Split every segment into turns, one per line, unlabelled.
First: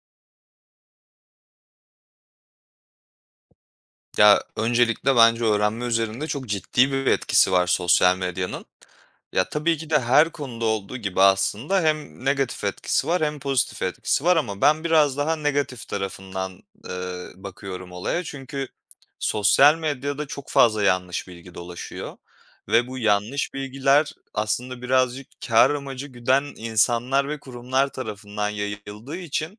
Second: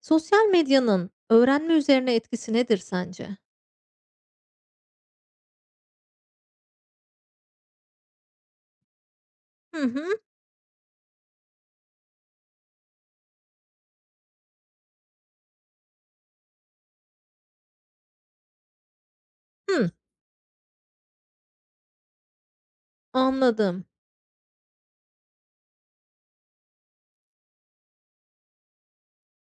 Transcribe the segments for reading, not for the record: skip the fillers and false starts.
Sosyal medyanın öğrenme üzerine etkisi nedir sence?
Ya, öncelikle bence öğrenme üzerinde çok ciddi bir etkisi var sosyal medyanın. Ya, tabii
Hı
ki de
hı.
her konuda olduğu gibi aslında hem negatif etkisi var hem pozitif etkisi var ama ben biraz daha negatif tarafından, bakıyorum olaya. Çünkü sosyal
Hımm,
medyada çok fazla yanlış bilgi dolaşıyor ve bu yanlış
anladım.
bilgiler aslında birazcık kar amacı güden insanlar ve kurumlar tarafından yayıldığı için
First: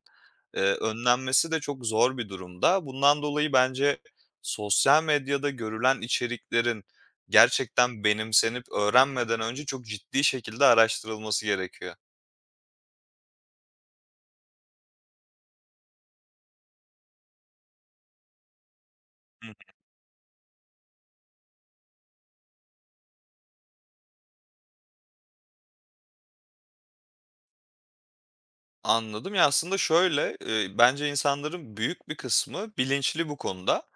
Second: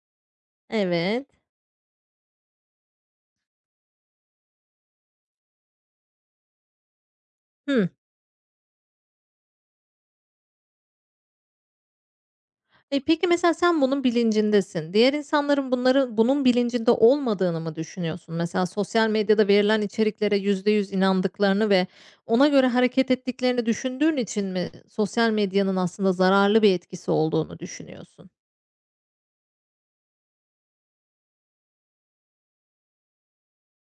Evet.
önlenmesi de çok zor bir durumda. Bundan dolayı bence sosyal medyada görülen içeriklerin
Hımm.
gerçekten benimsenip öğrenmeden önce çok ciddi şekilde araştırılması gerekiyor.
E, peki mesela sen bunun bilincindesin. Diğer insanların bunları bunun bilincinde olmadığını mı düşünüyorsun? Mesela sosyal medyada verilen içeriklere %100 inandıklarını ve ona göre hareket ettiklerini düşündüğün için mi sosyal medyanın aslında zararlı bir etkisi olduğunu düşünüyorsun?
Anladım. Ya, aslında şöyle, bence insanların büyük bir kısmı bilinçli bu konuda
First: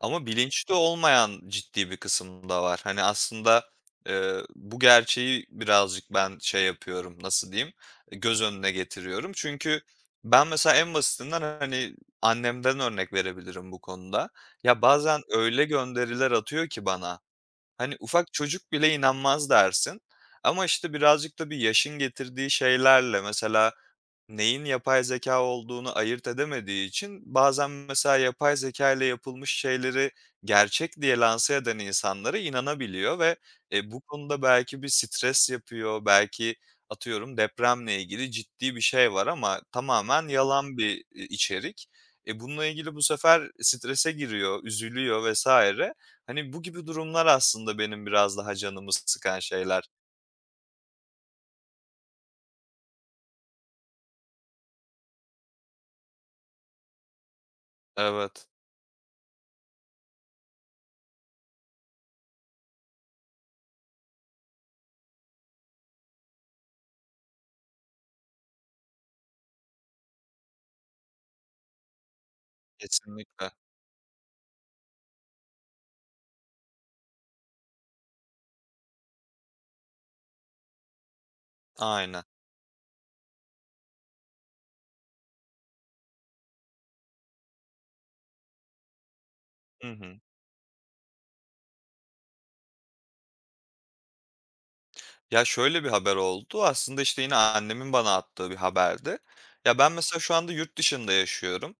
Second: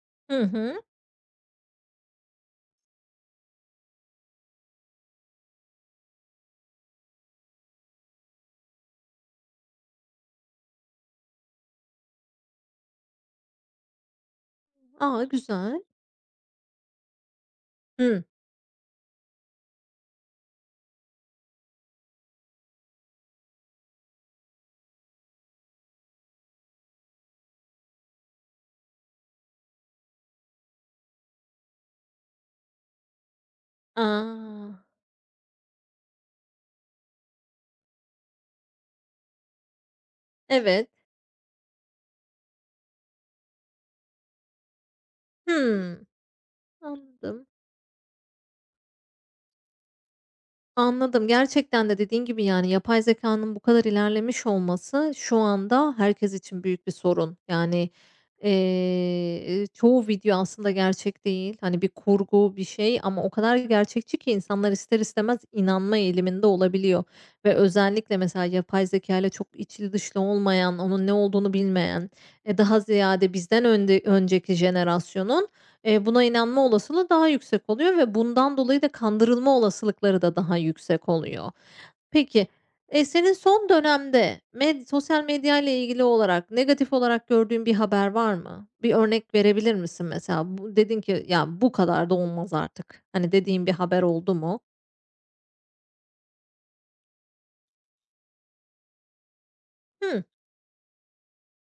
ama
Hı
bilinçli
hı.
olmayan ciddi bir kısım da var. Hani, aslında, bu gerçeği birazcık ben şey yapıyorum, nasıl diyeyim, göz önüne getiriyorum. Çünkü ben mesela en basitinden, hani, annemden örnek verebilirim bu konuda. Ya, bazen
A,
öyle
güzel.
gönderiler atıyor ki bana. Hani,
Hımm.
ufak çocuk bile inanmaz dersin ama, işte, birazcık da bir yaşın getirdiği şeylerle mesela neyin yapay zeka olduğunu ayırt edemediği için bazen mesela yapay zeka ile yapılmış şeyleri gerçek diye lanse eden insanlara inanabiliyor ve, bu konuda belki
A!
bir stres yapıyor, belki atıyorum depremle ilgili ciddi bir şey var ama tamamen yalan
Evet.
bir, içerik. E, bununla ilgili bu sefer strese giriyor, üzülüyor vesaire.
Hımm.
Hani, bu gibi durumlar
Anladım.
aslında benim biraz daha canımı sıkan şeyler.
Anladım. Gerçekten de dediğin gibi, yani, yapay zekanın bu kadar ilerlemiş olması şu anda herkes için büyük bir sorun. Yani,
Evet.
çoğu video aslında gerçek değil. Hani, bir kurgu, bir şey ama o kadar gerçekçi ki insanlar ister istemez inanma eğiliminde olabiliyor ve özellikle mesela yapay zeka ile çok içli dışlı olmayan, onun ne olduğunu bilmeyen, daha ziyade
Kesinlikle.
bizden önceki jenerasyonun buna inanma olasılığı daha yüksek oluyor ve bundan dolayı da kandırılma olasılıkları da daha yüksek oluyor.
Aynen.
Peki, senin son dönemde sosyal medyayla ilgili olarak negatif olarak gördüğün bir haber var mı? Bir örnek verebilir
Hı
misin
hı.
mesela? Bu dedin ki, "Ya, bu kadar da olmaz artık." hani, dediğin bir haber oldu mu?
Ya, şöyle bir haber oldu. Aslında, işte, yine annemin bana attığı bir haberdi. Ya, ben mesela
Hıı,
şu anda yurt dışında yaşıyorum.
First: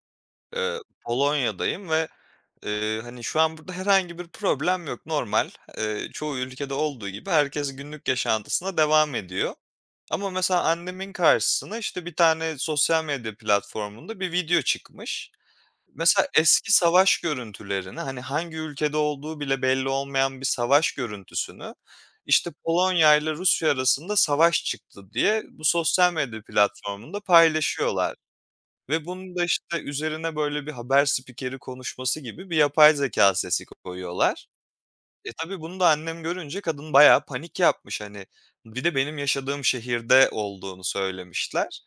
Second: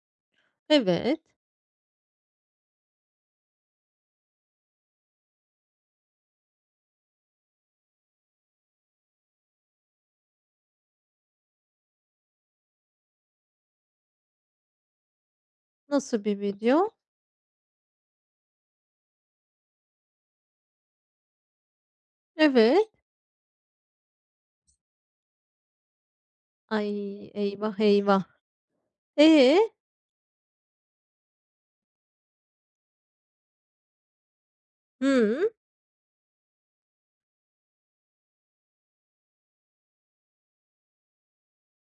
Eee,
evet.
Polonya'dayım ve, hani, şu an burada herhangi bir problem yok. Normal, çoğu ülkede olduğu gibi herkes günlük yaşantısına devam ediyor. Ama mesela annemin karşısına, işte, bir tane sosyal medya platformunda bir video çıkmış.
Nasıl
Mesela
bir
eski
video?
savaş görüntülerini, hani, hangi ülkede olduğu bile belli olmayan bir savaş görüntüsünü, işte,
Evet.
Polonya ile Rusya arasında savaş çıktı diye bu sosyal medya platformunda
Ay, eyvah,
paylaşıyorlar
eyvah.
ve
E?
bunun da, işte, üzerine böyle bir haber spikeri konuşması gibi bir yapay zeka sesi koyuyorlar. E,
Hıı.
tabii bunu da annem görünce kadın bayağı panik yapmış, hani. Bir de benim yaşadığım şehirde olduğunu söylemişler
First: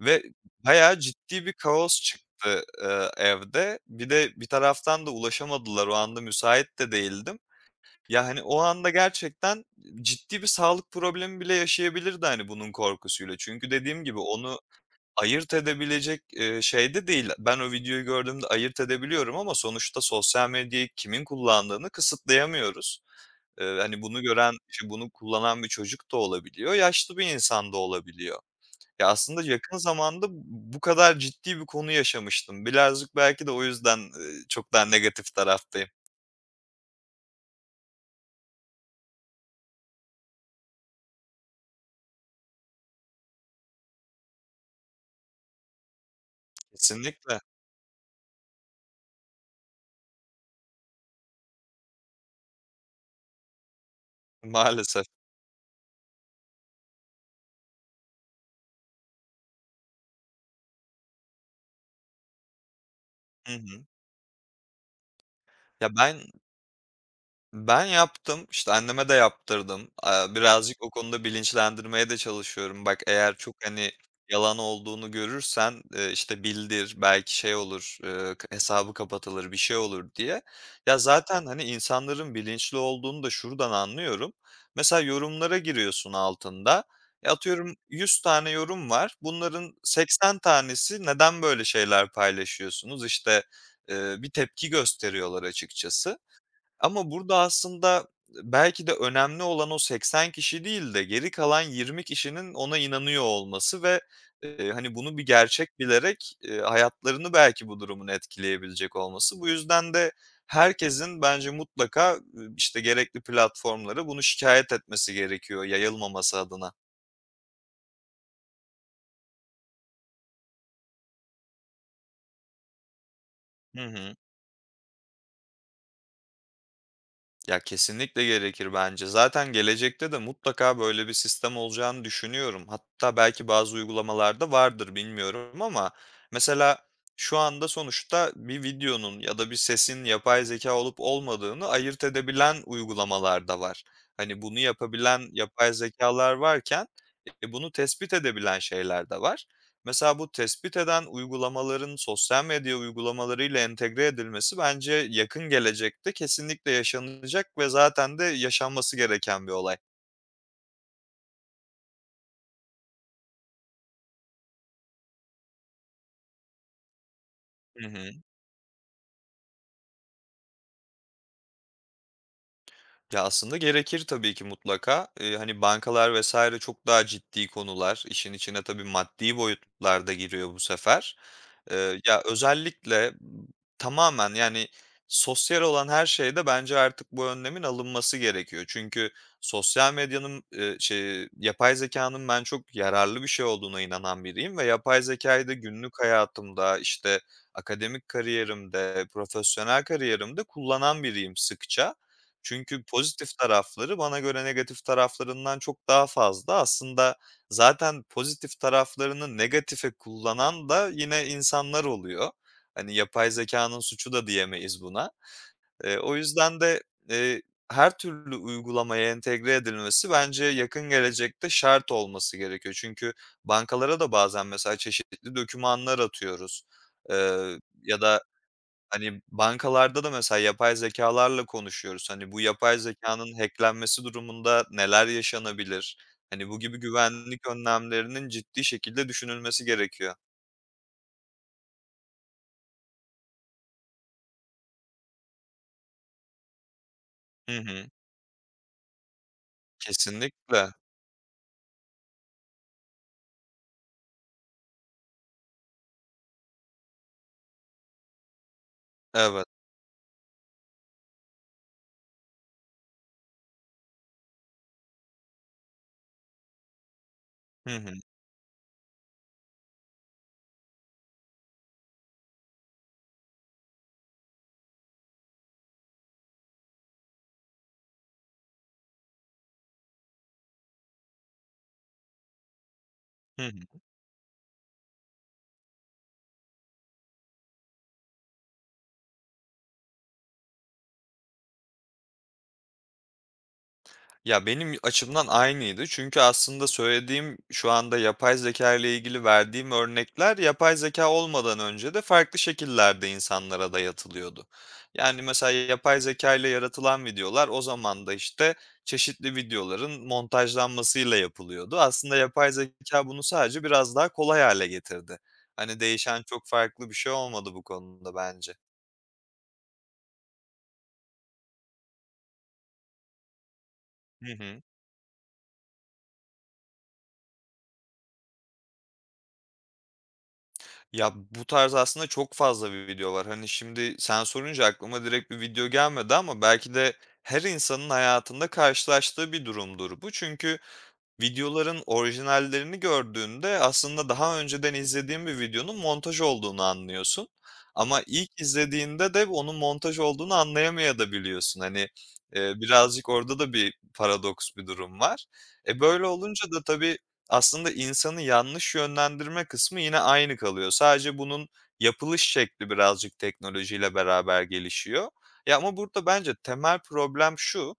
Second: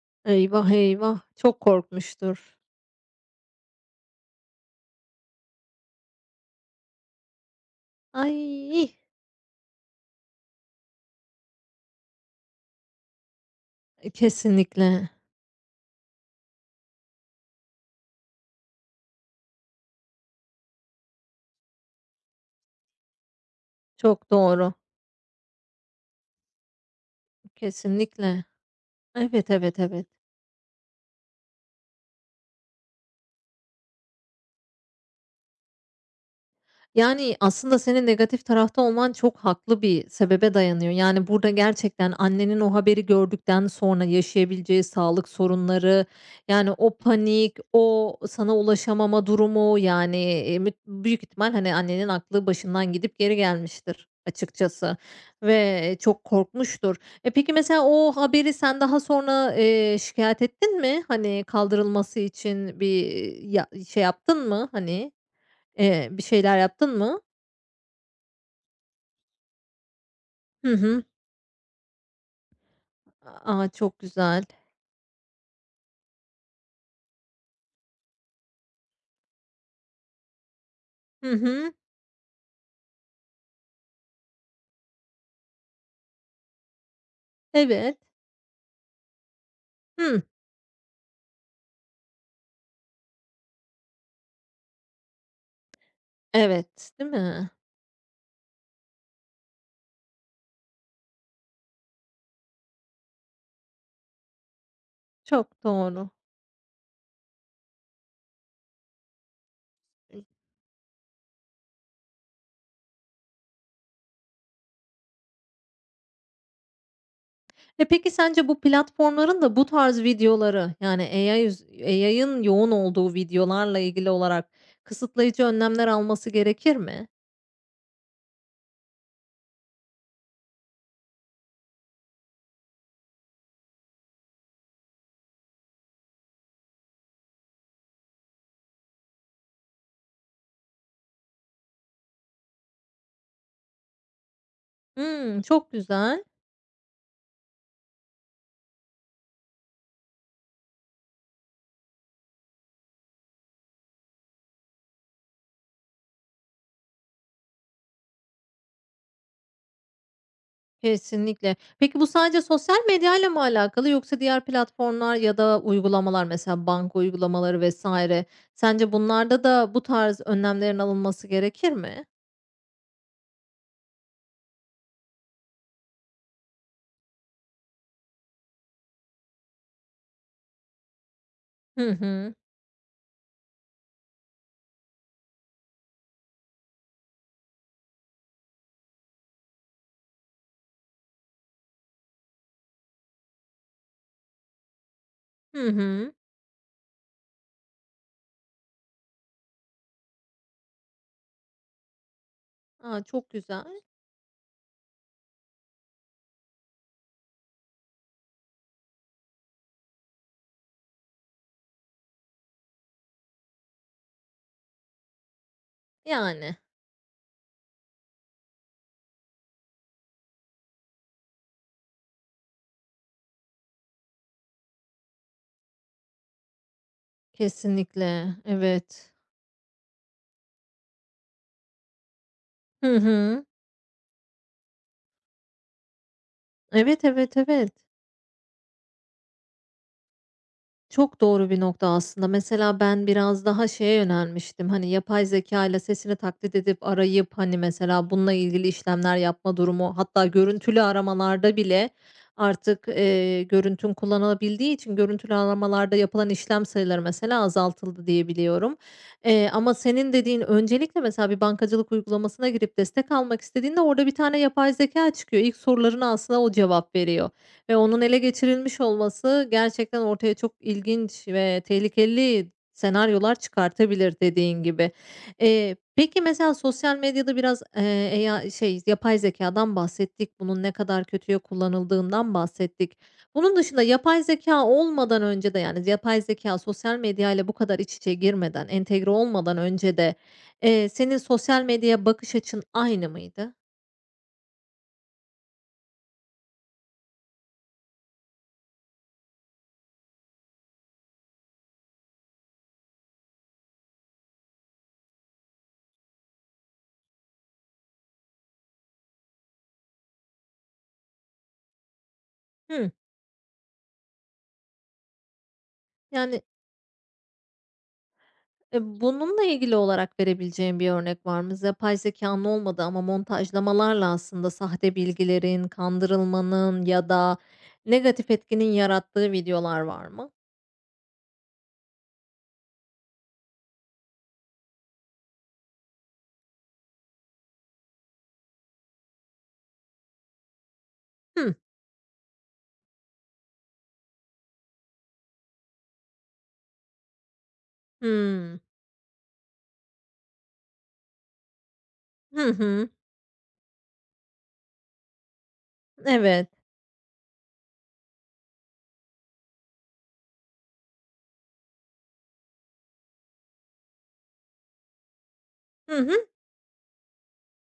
ve
Eyvah,
bayağı
eyvah.
ciddi bir
Çok
kaos
korkmuştur.
çıktı, evde. Bir de bir taraftan da ulaşamadılar, o anda müsait de değildim. Ya, hani, o anda
Ay!
gerçekten ciddi bir sağlık problemi bile yaşayabilirdi, hani, bunun korkusuyla. Çünkü dediğim
E,
gibi onu
kesinlikle.
ayırt edebilecek, şeyde değil. Ben o videoyu gördüğümde ayırt edebiliyorum ama sonuçta sosyal medyayı kimin kullandığını kısıtlayamıyoruz. Hani, bunu
Çok
gören,
doğru.
işte, bunu kullanan bir çocuk da olabiliyor, yaşlı bir insan da olabiliyor.
Kesinlikle.
Ya, aslında
Evet,
yakın
evet, evet.
zamanda bu kadar ciddi bir konu yaşamıştım. Birazcık belki de o yüzden, çok daha negatif taraftayım.
Yani, aslında senin negatif tarafta olman çok haklı bir sebebe dayanıyor. Yani, burada gerçekten annenin o haberi gördükten sonra yaşayabileceği sağlık sorunları, yani, o
Kesinlikle,
panik, o sana ulaşamama durumu, yani, büyük ihtimal, hani, annenin aklı başından gidip geri gelmiştir açıkçası
maalesef.
ve çok korkmuştur. E, peki, mesela o haberi sen daha sonra, şikâyet ettin mi? Hani, kaldırılması için
Hı
ya
hı.
şey yaptın mı, hani,
Ya,
bir
ben
şeyler yaptın mı?
Ben yaptım, işte, anneme de yaptırdım.
Hı
Birazcık o
hı.
konuda bilinçlendirmeye de çalışıyorum. Bak eğer çok,
A,
hani,
çok güzel.
yalan olduğunu görürsen, işte, bildir, belki şey olur, k hesabı kapatılır, bir şey olur diye. Ya,
Hı
zaten, hani,
hı.
insanların bilinçli olduğunu da şuradan anlıyorum. Mesela yorumlara giriyorsun altında. Ya, atıyorum
Evet.
100 tane yorum var. Bunların
Hı,
80 tanesi "Neden böyle şeyler paylaşıyorsunuz?" İşte, bir tepki gösteriyorlar açıkçası.
evet,
Ama
değil
burada
mi?
aslında belki de önemli olan o 80 kişi değil de geri kalan 20 kişinin ona inanıyor olması ve, hani, bunu bir
Çok
gerçek
doğru.
bilerek, hayatlarını belki bu durumun etkileyebilecek olması. Bu yüzden de herkesin bence mutlaka, işte, gerekli platformlara bunu şikayet etmesi gerekiyor yayılmaması adına.
E, peki sence bu platformların da bu tarz videoları, yani, AI AI'ın yoğun olduğu videolarla
Hı
ilgili
hı.
olarak kısıtlayıcı önlemler alması gerekir mi?
Ya, kesinlikle gerekir bence. Zaten gelecekte de mutlaka böyle bir sistem olacağını düşünüyorum. Hatta belki bazı uygulamalarda vardır, bilmiyorum ama mesela şu anda sonuçta bir videonun ya da bir sesin yapay zeka olup olmadığını ayırt edebilen uygulamalar da var. Hani, bunu yapabilen
Hımm,
yapay
çok güzel.
zekalar varken, bunu tespit edebilen şeyler de var. Mesela bu tespit eden uygulamaların sosyal medya uygulamalarıyla entegre edilmesi bence yakın gelecekte kesinlikle yaşanacak ve zaten de yaşanması gereken bir olay.
Kesinlikle. Peki bu sadece sosyal medyayla mı alakalı yoksa diğer platformlar ya da uygulamalar mesela banka uygulamaları
Hı hı.
vesaire, sence bunlarda da bu tarz önlemlerin alınması gerekir mi?
Ya, aslında gerekir tabii ki mutlaka. Hani, bankalar vesaire çok daha ciddi konular. İşin içine tabii maddi boyutlar da giriyor bu sefer.
Hı
Ya,
hı.
özellikle tamamen, yani, sosyal olan her şeyde bence artık bu önlemin alınması gerekiyor. Çünkü yapay zekanın ben çok yararlı bir şey olduğuna inanan biriyim ve yapay zekayı da
Hı
günlük
hı.
hayatımda, işte, akademik kariyerimde, profesyonel kariyerimde kullanan biriyim sıkça. Çünkü
A, çok
pozitif
güzel.
tarafları bana göre negatif taraflarından çok daha fazla. Aslında zaten pozitif taraflarını negatife kullanan da yine insanlar oluyor. Hani, yapay zeka'nın suçu da diyemeyiz buna. O
Yani,
yüzden de, eee, her türlü uygulamaya entegre edilmesi bence yakın gelecekte şart olması gerekiyor. Çünkü bankalara da bazen mesela çeşitli dokümanlar atıyoruz, ya da
kesinlikle, evet.
hani, bankalarda da mesela yapay zekalarla konuşuyoruz. Hani, bu yapay
Hı
zeka'nın
hı.
hack'lenmesi durumunda neler yaşanabilir? Hani, bu gibi
Evet, evet,
güvenlik
evet.
önlemlerinin ciddi şekilde düşünülmesi gerekiyor.
Çok doğru bir nokta aslında. Mesela ben biraz daha şeye yönelmiştim. Hani yapay zeka ile sesini taklit edip arayıp,
Hı
hani,
hı.
mesela bununla ilgili işlemler yapma durumu, hatta
Kesinlikle.
görüntülü aramalarda bile artık, görüntün kullanılabildiği için görüntülü aramalarda yapılan işlem sayıları mesela azaltıldı diye biliyorum.
Evet.
Ama senin dediğin öncelikle mesela bir bankacılık uygulamasına girip destek almak istediğinde orada bir tane yapay zeka çıkıyor. İlk sorularına aslında o cevap veriyor.
Hı
Ve
hı.
onun ele geçirilmiş olması gerçekten ortaya çok ilginç ve tehlikeli senaryolar çıkartabilir dediğin gibi. Peki, mesela sosyal medyada biraz, AI yapay zeka'dan bahsettik. Bunun ne kadar kötüye kullanıldığından bahsettik.
Hı
Bunun
hı.
dışında yapay zeka olmadan önce de, yani, yapay zeka sosyal medya ile bu kadar iç içe girmeden, entegre olmadan önce de, senin sosyal medyaya bakış açın aynı mıydı?
Ya, benim açımdan aynıydı çünkü aslında söylediğim, şu anda yapay zeka ile ilgili verdiğim örnekler, yapay zeka olmadan önce de farklı şekillerde insanlara dayatılıyordu. Yani, mesela yapay zeka ile yaratılan videolar o zaman da, işte, çeşitli videoların montajlanmasıyla yapılıyordu. Aslında yapay
Hımm.
zeka bunu sadece biraz daha kolay hale getirdi. Hani, değişen
Yani,
çok farklı bir şey olmadı bu konuda bence.
Bununla ilgili olarak verebileceğim bir örnek var mı? Yapay zekânın olmadığı ama montajlamalarla
Hı
aslında
hı.
sahte bilgilerin, kandırılmanın ya da negatif etkinin yarattığı videolar var mı?
Ya, bu tarz aslında çok fazla bir video var. Hani, şimdi sen sorunca aklıma direkt bir video gelmedi ama belki de her insanın hayatında karşılaştığı bir durumdur bu. Çünkü
Hı
videoların orijinallerini gördüğünde aslında daha önceden izlediğin bir videonun montaj olduğunu anlıyorsun. Ama ilk
hı.
izlediğinde de onun montaj olduğunu anlayamayabiliyorsun. Hani,
Hı hı.
birazcık orada da bir paradoks bir durum var. Böyle
Evet.
olunca da tabii aslında insanı yanlış yönlendirme kısmı yine aynı kalıyor. Sadece bunun yapılış şekli birazcık teknolojiyle beraber gelişiyor. Ya, ama
Hı
burada
hı.
bence temel problem şu:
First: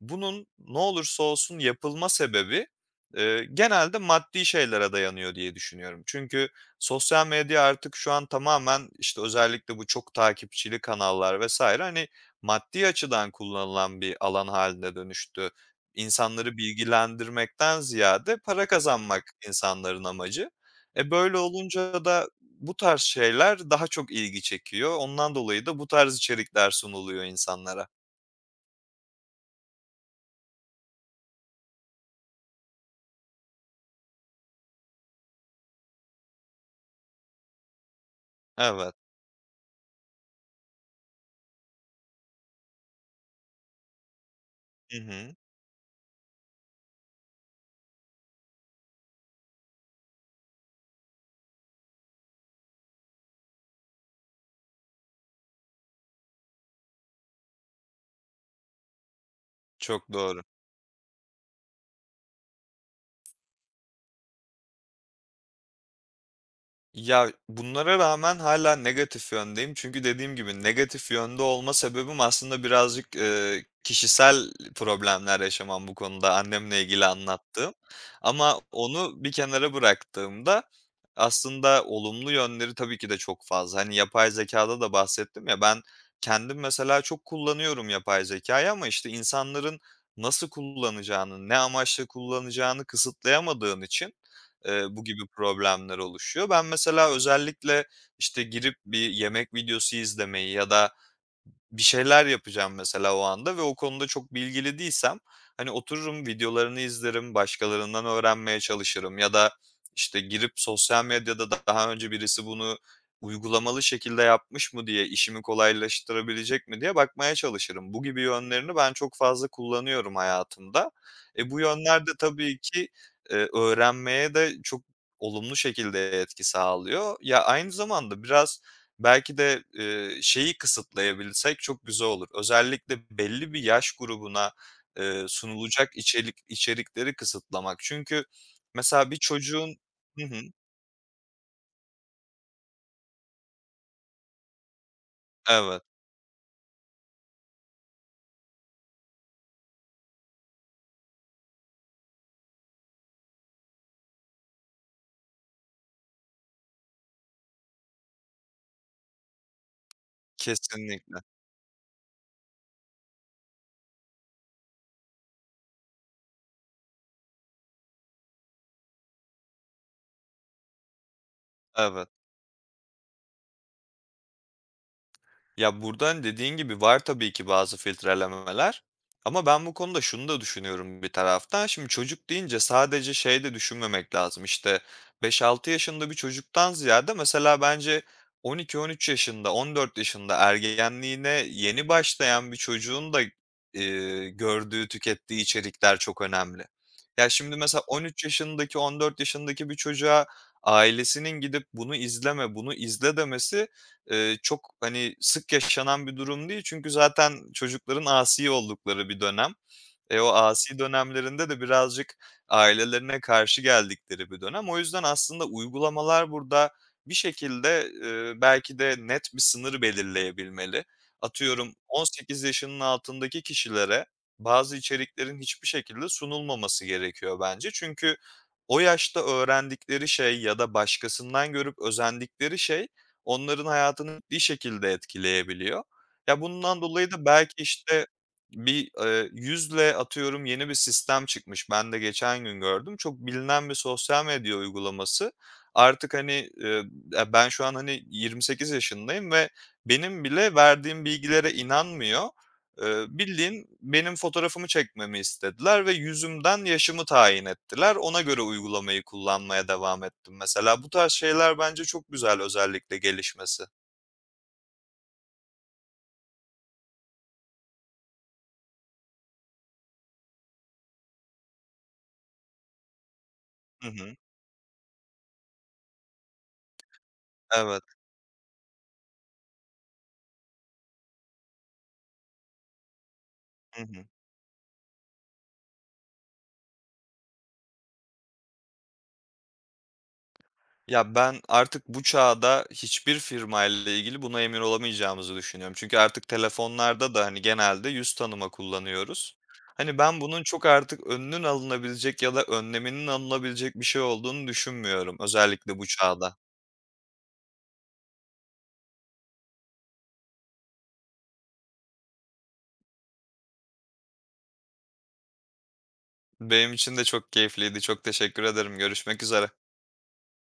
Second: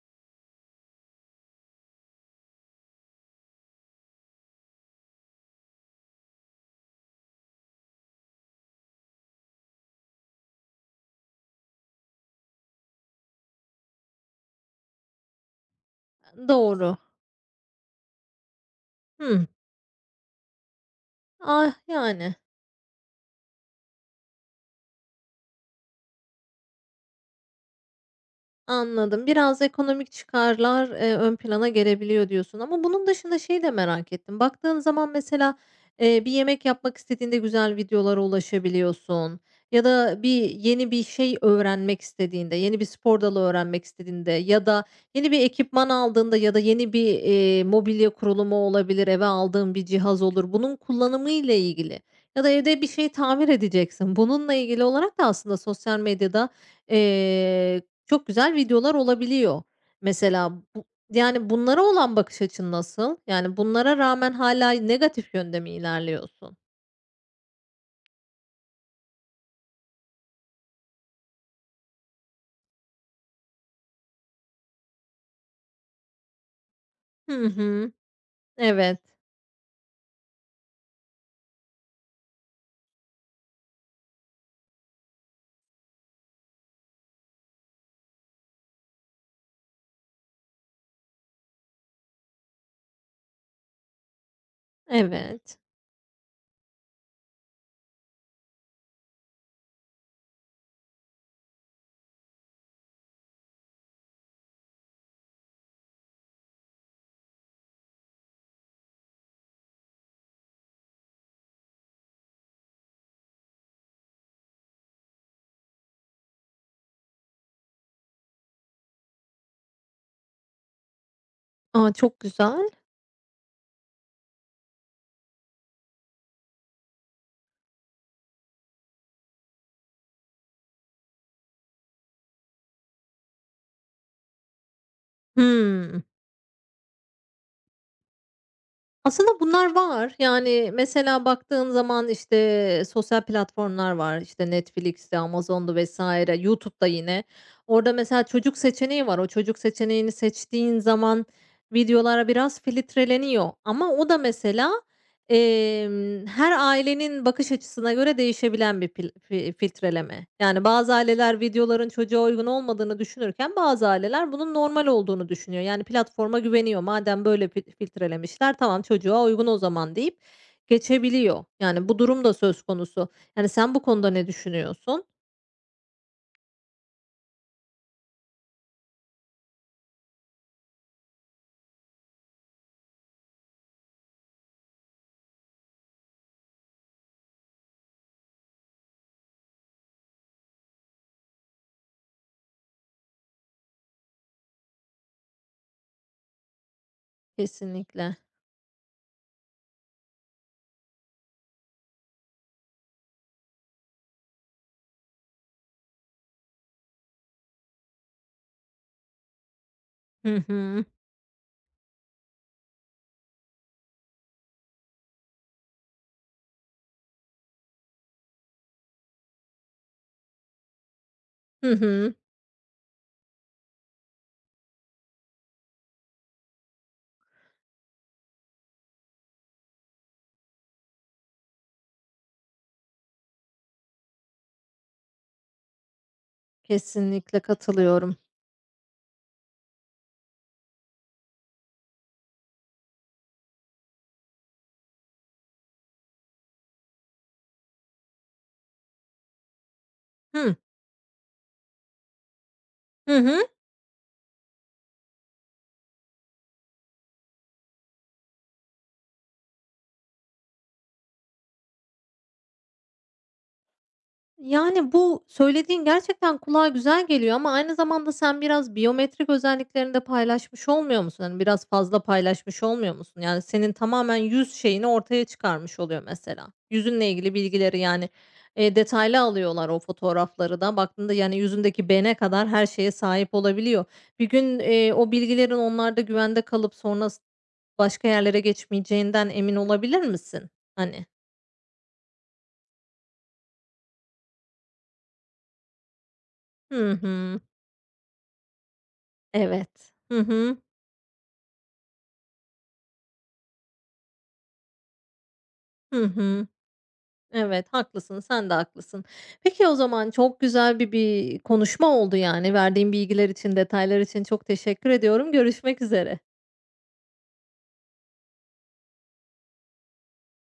bunun ne olursa olsun yapılma sebebi genelde maddi şeylere dayanıyor diye düşünüyorum. Çünkü sosyal medya artık şu an tamamen, işte, özellikle bu çok takipçili kanallar vesaire hani, maddi açıdan kullanılan bir alan haline dönüştü. İnsanları
Doğru.
bilgilendirmekten ziyade para kazanmak
Hı.
insanların amacı. Böyle
Ah,
olunca da
yani.
bu tarz şeyler daha çok ilgi çekiyor. Ondan dolayı da bu tarz içerikler sunuluyor insanlara.
Anladım. Biraz ekonomik çıkarlar, ön plana gelebiliyor diyorsun ama bunun dışında şey de merak ettim. Baktığın zaman mesela, bir yemek yapmak istediğinde güzel videolara
Evet.
ulaşabiliyorsun ya da bir yeni bir şey öğrenmek istediğinde, yeni bir spor dalı öğrenmek istediğinde ya da
Hı
yeni
hı.
bir ekipman aldığında ya da yeni bir, mobilya kurulumu olabilir, eve aldığın bir cihaz olur. Bunun kullanımı ile ilgili ya da evde bir şey tamir edeceksin. Bununla ilgili olarak da aslında sosyal medyada, eee çok güzel videolar olabiliyor.
Çok doğru.
Mesela bu, yani, bunlara olan bakış açın nasıl? Yani bunlara rağmen hâlâ negatif yönde mi ilerliyorsun?
Ya, bunlara rağmen hala negatif yöndeyim. Çünkü dediğim gibi negatif yönde olma sebebim aslında birazcık, kişisel problemler yaşamam bu konuda annemle ilgili
Hı
anlattığım.
hı.
Ama
Evet,
onu bir kenara bıraktığımda aslında olumlu yönleri tabii ki de çok fazla. Hani, yapay zekada da bahsettim ya, ben kendim mesela çok kullanıyorum yapay zekayı ama, işte, insanların nasıl kullanacağını, ne amaçla kullanacağını kısıtlayamadığın için bu gibi
evet.
problemler oluşuyor. Ben mesela özellikle, işte, girip bir yemek videosu izlemeyi ya da, bir şeyler yapacağım mesela o anda ve o konuda çok bilgili değilsem, hani, otururum videolarını izlerim, başkalarından öğrenmeye çalışırım ya da, işte, girip sosyal medyada da daha önce birisi bunu uygulamalı şekilde yapmış mı diye, işimi kolaylaştırabilecek mi diye bakmaya çalışırım. Bu gibi yönlerini ben çok fazla kullanıyorum hayatımda. Bu
A,
yönler de
çok
tabii
güzel.
ki, öğrenmeye de çok olumlu şekilde etki sağlıyor. Ya, aynı zamanda biraz belki de, şeyi kısıtlayabilsek çok güzel olur. Özellikle belli bir yaş grubuna, sunulacak
Hımm.
içerikleri kısıtlamak. Çünkü mesela bir
Aslında bunlar
çocuğun...
var.
Hı hı.
Yani mesela baktığın zaman, işte, sosyal platformlar var. İşte, Netflix'ti, Amazon'du
Evet,
vs. YouTube'da yine. Orada mesela çocuk seçeneği var. O çocuk seçeneğini seçtiğin zaman videolar biraz filtreleniyor ama o da mesela her ailenin bakış açısına göre değişebilen bir pil fi filtreleme. Yani, bazı
kesinlikle.
aileler videoların çocuğa uygun olmadığını düşünürken bazı aileler bunun normal olduğunu düşünüyor. Yani, platforma güveniyor. "Madem böyle filtrelemişler, tamam çocuğa uygun o zaman." deyip geçebiliyor. Yani, bu
Evet.
durum da söz konusu. Yani, sen bu konuda ne düşünüyorsun?
Ya, buradan dediğin gibi var tabii ki bazı filtrelemeler ama ben bu konuda şunu da düşünüyorum bir taraftan. Şimdi çocuk deyince sadece şey de düşünmemek lazım, İşte 5-6 yaşında bir çocuktan ziyade mesela bence 12-13 yaşında, 14 yaşında ergenliğine yeni başlayan bir çocuğun da, gördüğü, tükettiği içerikler çok önemli. Ya, şimdi mesela on
Kesinlikle.
üç yaşındaki, 14 yaşındaki bir çocuğa ailesinin gidip "Bunu izleme, bunu izle." demesi çok, hani, sık yaşanan bir durum değil çünkü zaten çocukların asi oldukları bir dönem. O
Hı
asi
hı.
dönemlerinde de birazcık ailelerine karşı geldikleri bir dönem. O yüzden aslında uygulamalar burada bir şekilde, belki de net bir sınır belirleyebilmeli.
Hı
Atıyorum
hı.
18 yaşının altındaki kişilere bazı içeriklerin hiçbir şekilde sunulmaması gerekiyor bence. Çünkü o yaşta öğrendikleri şey ya da başkasından görüp özendikleri şey onların hayatını bir şekilde etkileyebiliyor. Ya, bundan dolayı da
Kesinlikle
belki, işte,
katılıyorum.
bir, yüzle atıyorum yeni bir sistem çıkmış. Ben de geçen gün gördüm. Çok bilinen bir sosyal medya uygulaması. Artık, hani, ya, ben şu an, hani, 28 yaşındayım ve benim bile
Hıh.
verdiğim bilgilere inanmıyor.
Hı hı.
Bildiğin benim fotoğrafımı çekmemi istediler ve yüzümden yaşımı tayin ettiler. Ona göre uygulamayı kullanmaya devam ettim mesela. Bu tarz şeyler bence çok güzel özellikle gelişmesi.
Yani, bu söylediğin gerçekten kulağa güzel geliyor ama aynı zamanda sen biraz biyometrik özelliklerini de paylaşmış olmuyor musun? Hani, biraz fazla paylaşmış olmuyor musun? Yani, senin
Hı hı.
tamamen yüz şeyini ortaya çıkarmış oluyor mesela. Yüzünle ilgili bilgileri,
Evet.
yani, detaylı alıyorlar o fotoğrafları da. Baktığında, yani, yüzündeki bene kadar her şeye sahip
Hı
olabiliyor.
hı.
Bir gün, o bilgilerin onlarda güvende kalıp sonra başka yerlere geçmeyeceğinden emin olabilir misin? Hani,
Ya, ben artık bu çağda hiçbir firma ile ilgili buna emin olamayacağımızı düşünüyorum. Çünkü artık
"Hı
telefonlarda da,
hı,
hani, genelde yüz tanıma kullanıyoruz.
evet,
Hani,
hı
ben bunun
hı,
çok artık önünün alınabilecek ya da önleminin alınabilecek bir şey olduğunu düşünmüyorum özellikle bu
hı
çağda.
hı." Evet, haklısın, sen de haklısın. Peki, o zaman çok güzel bir konuşma oldu, yani. Verdiğin bilgiler için, detaylar için çok teşekkür ediyorum. Görüşmek üzere.
Benim için de çok keyifliydi. Çok teşekkür ederim. Görüşmek üzere.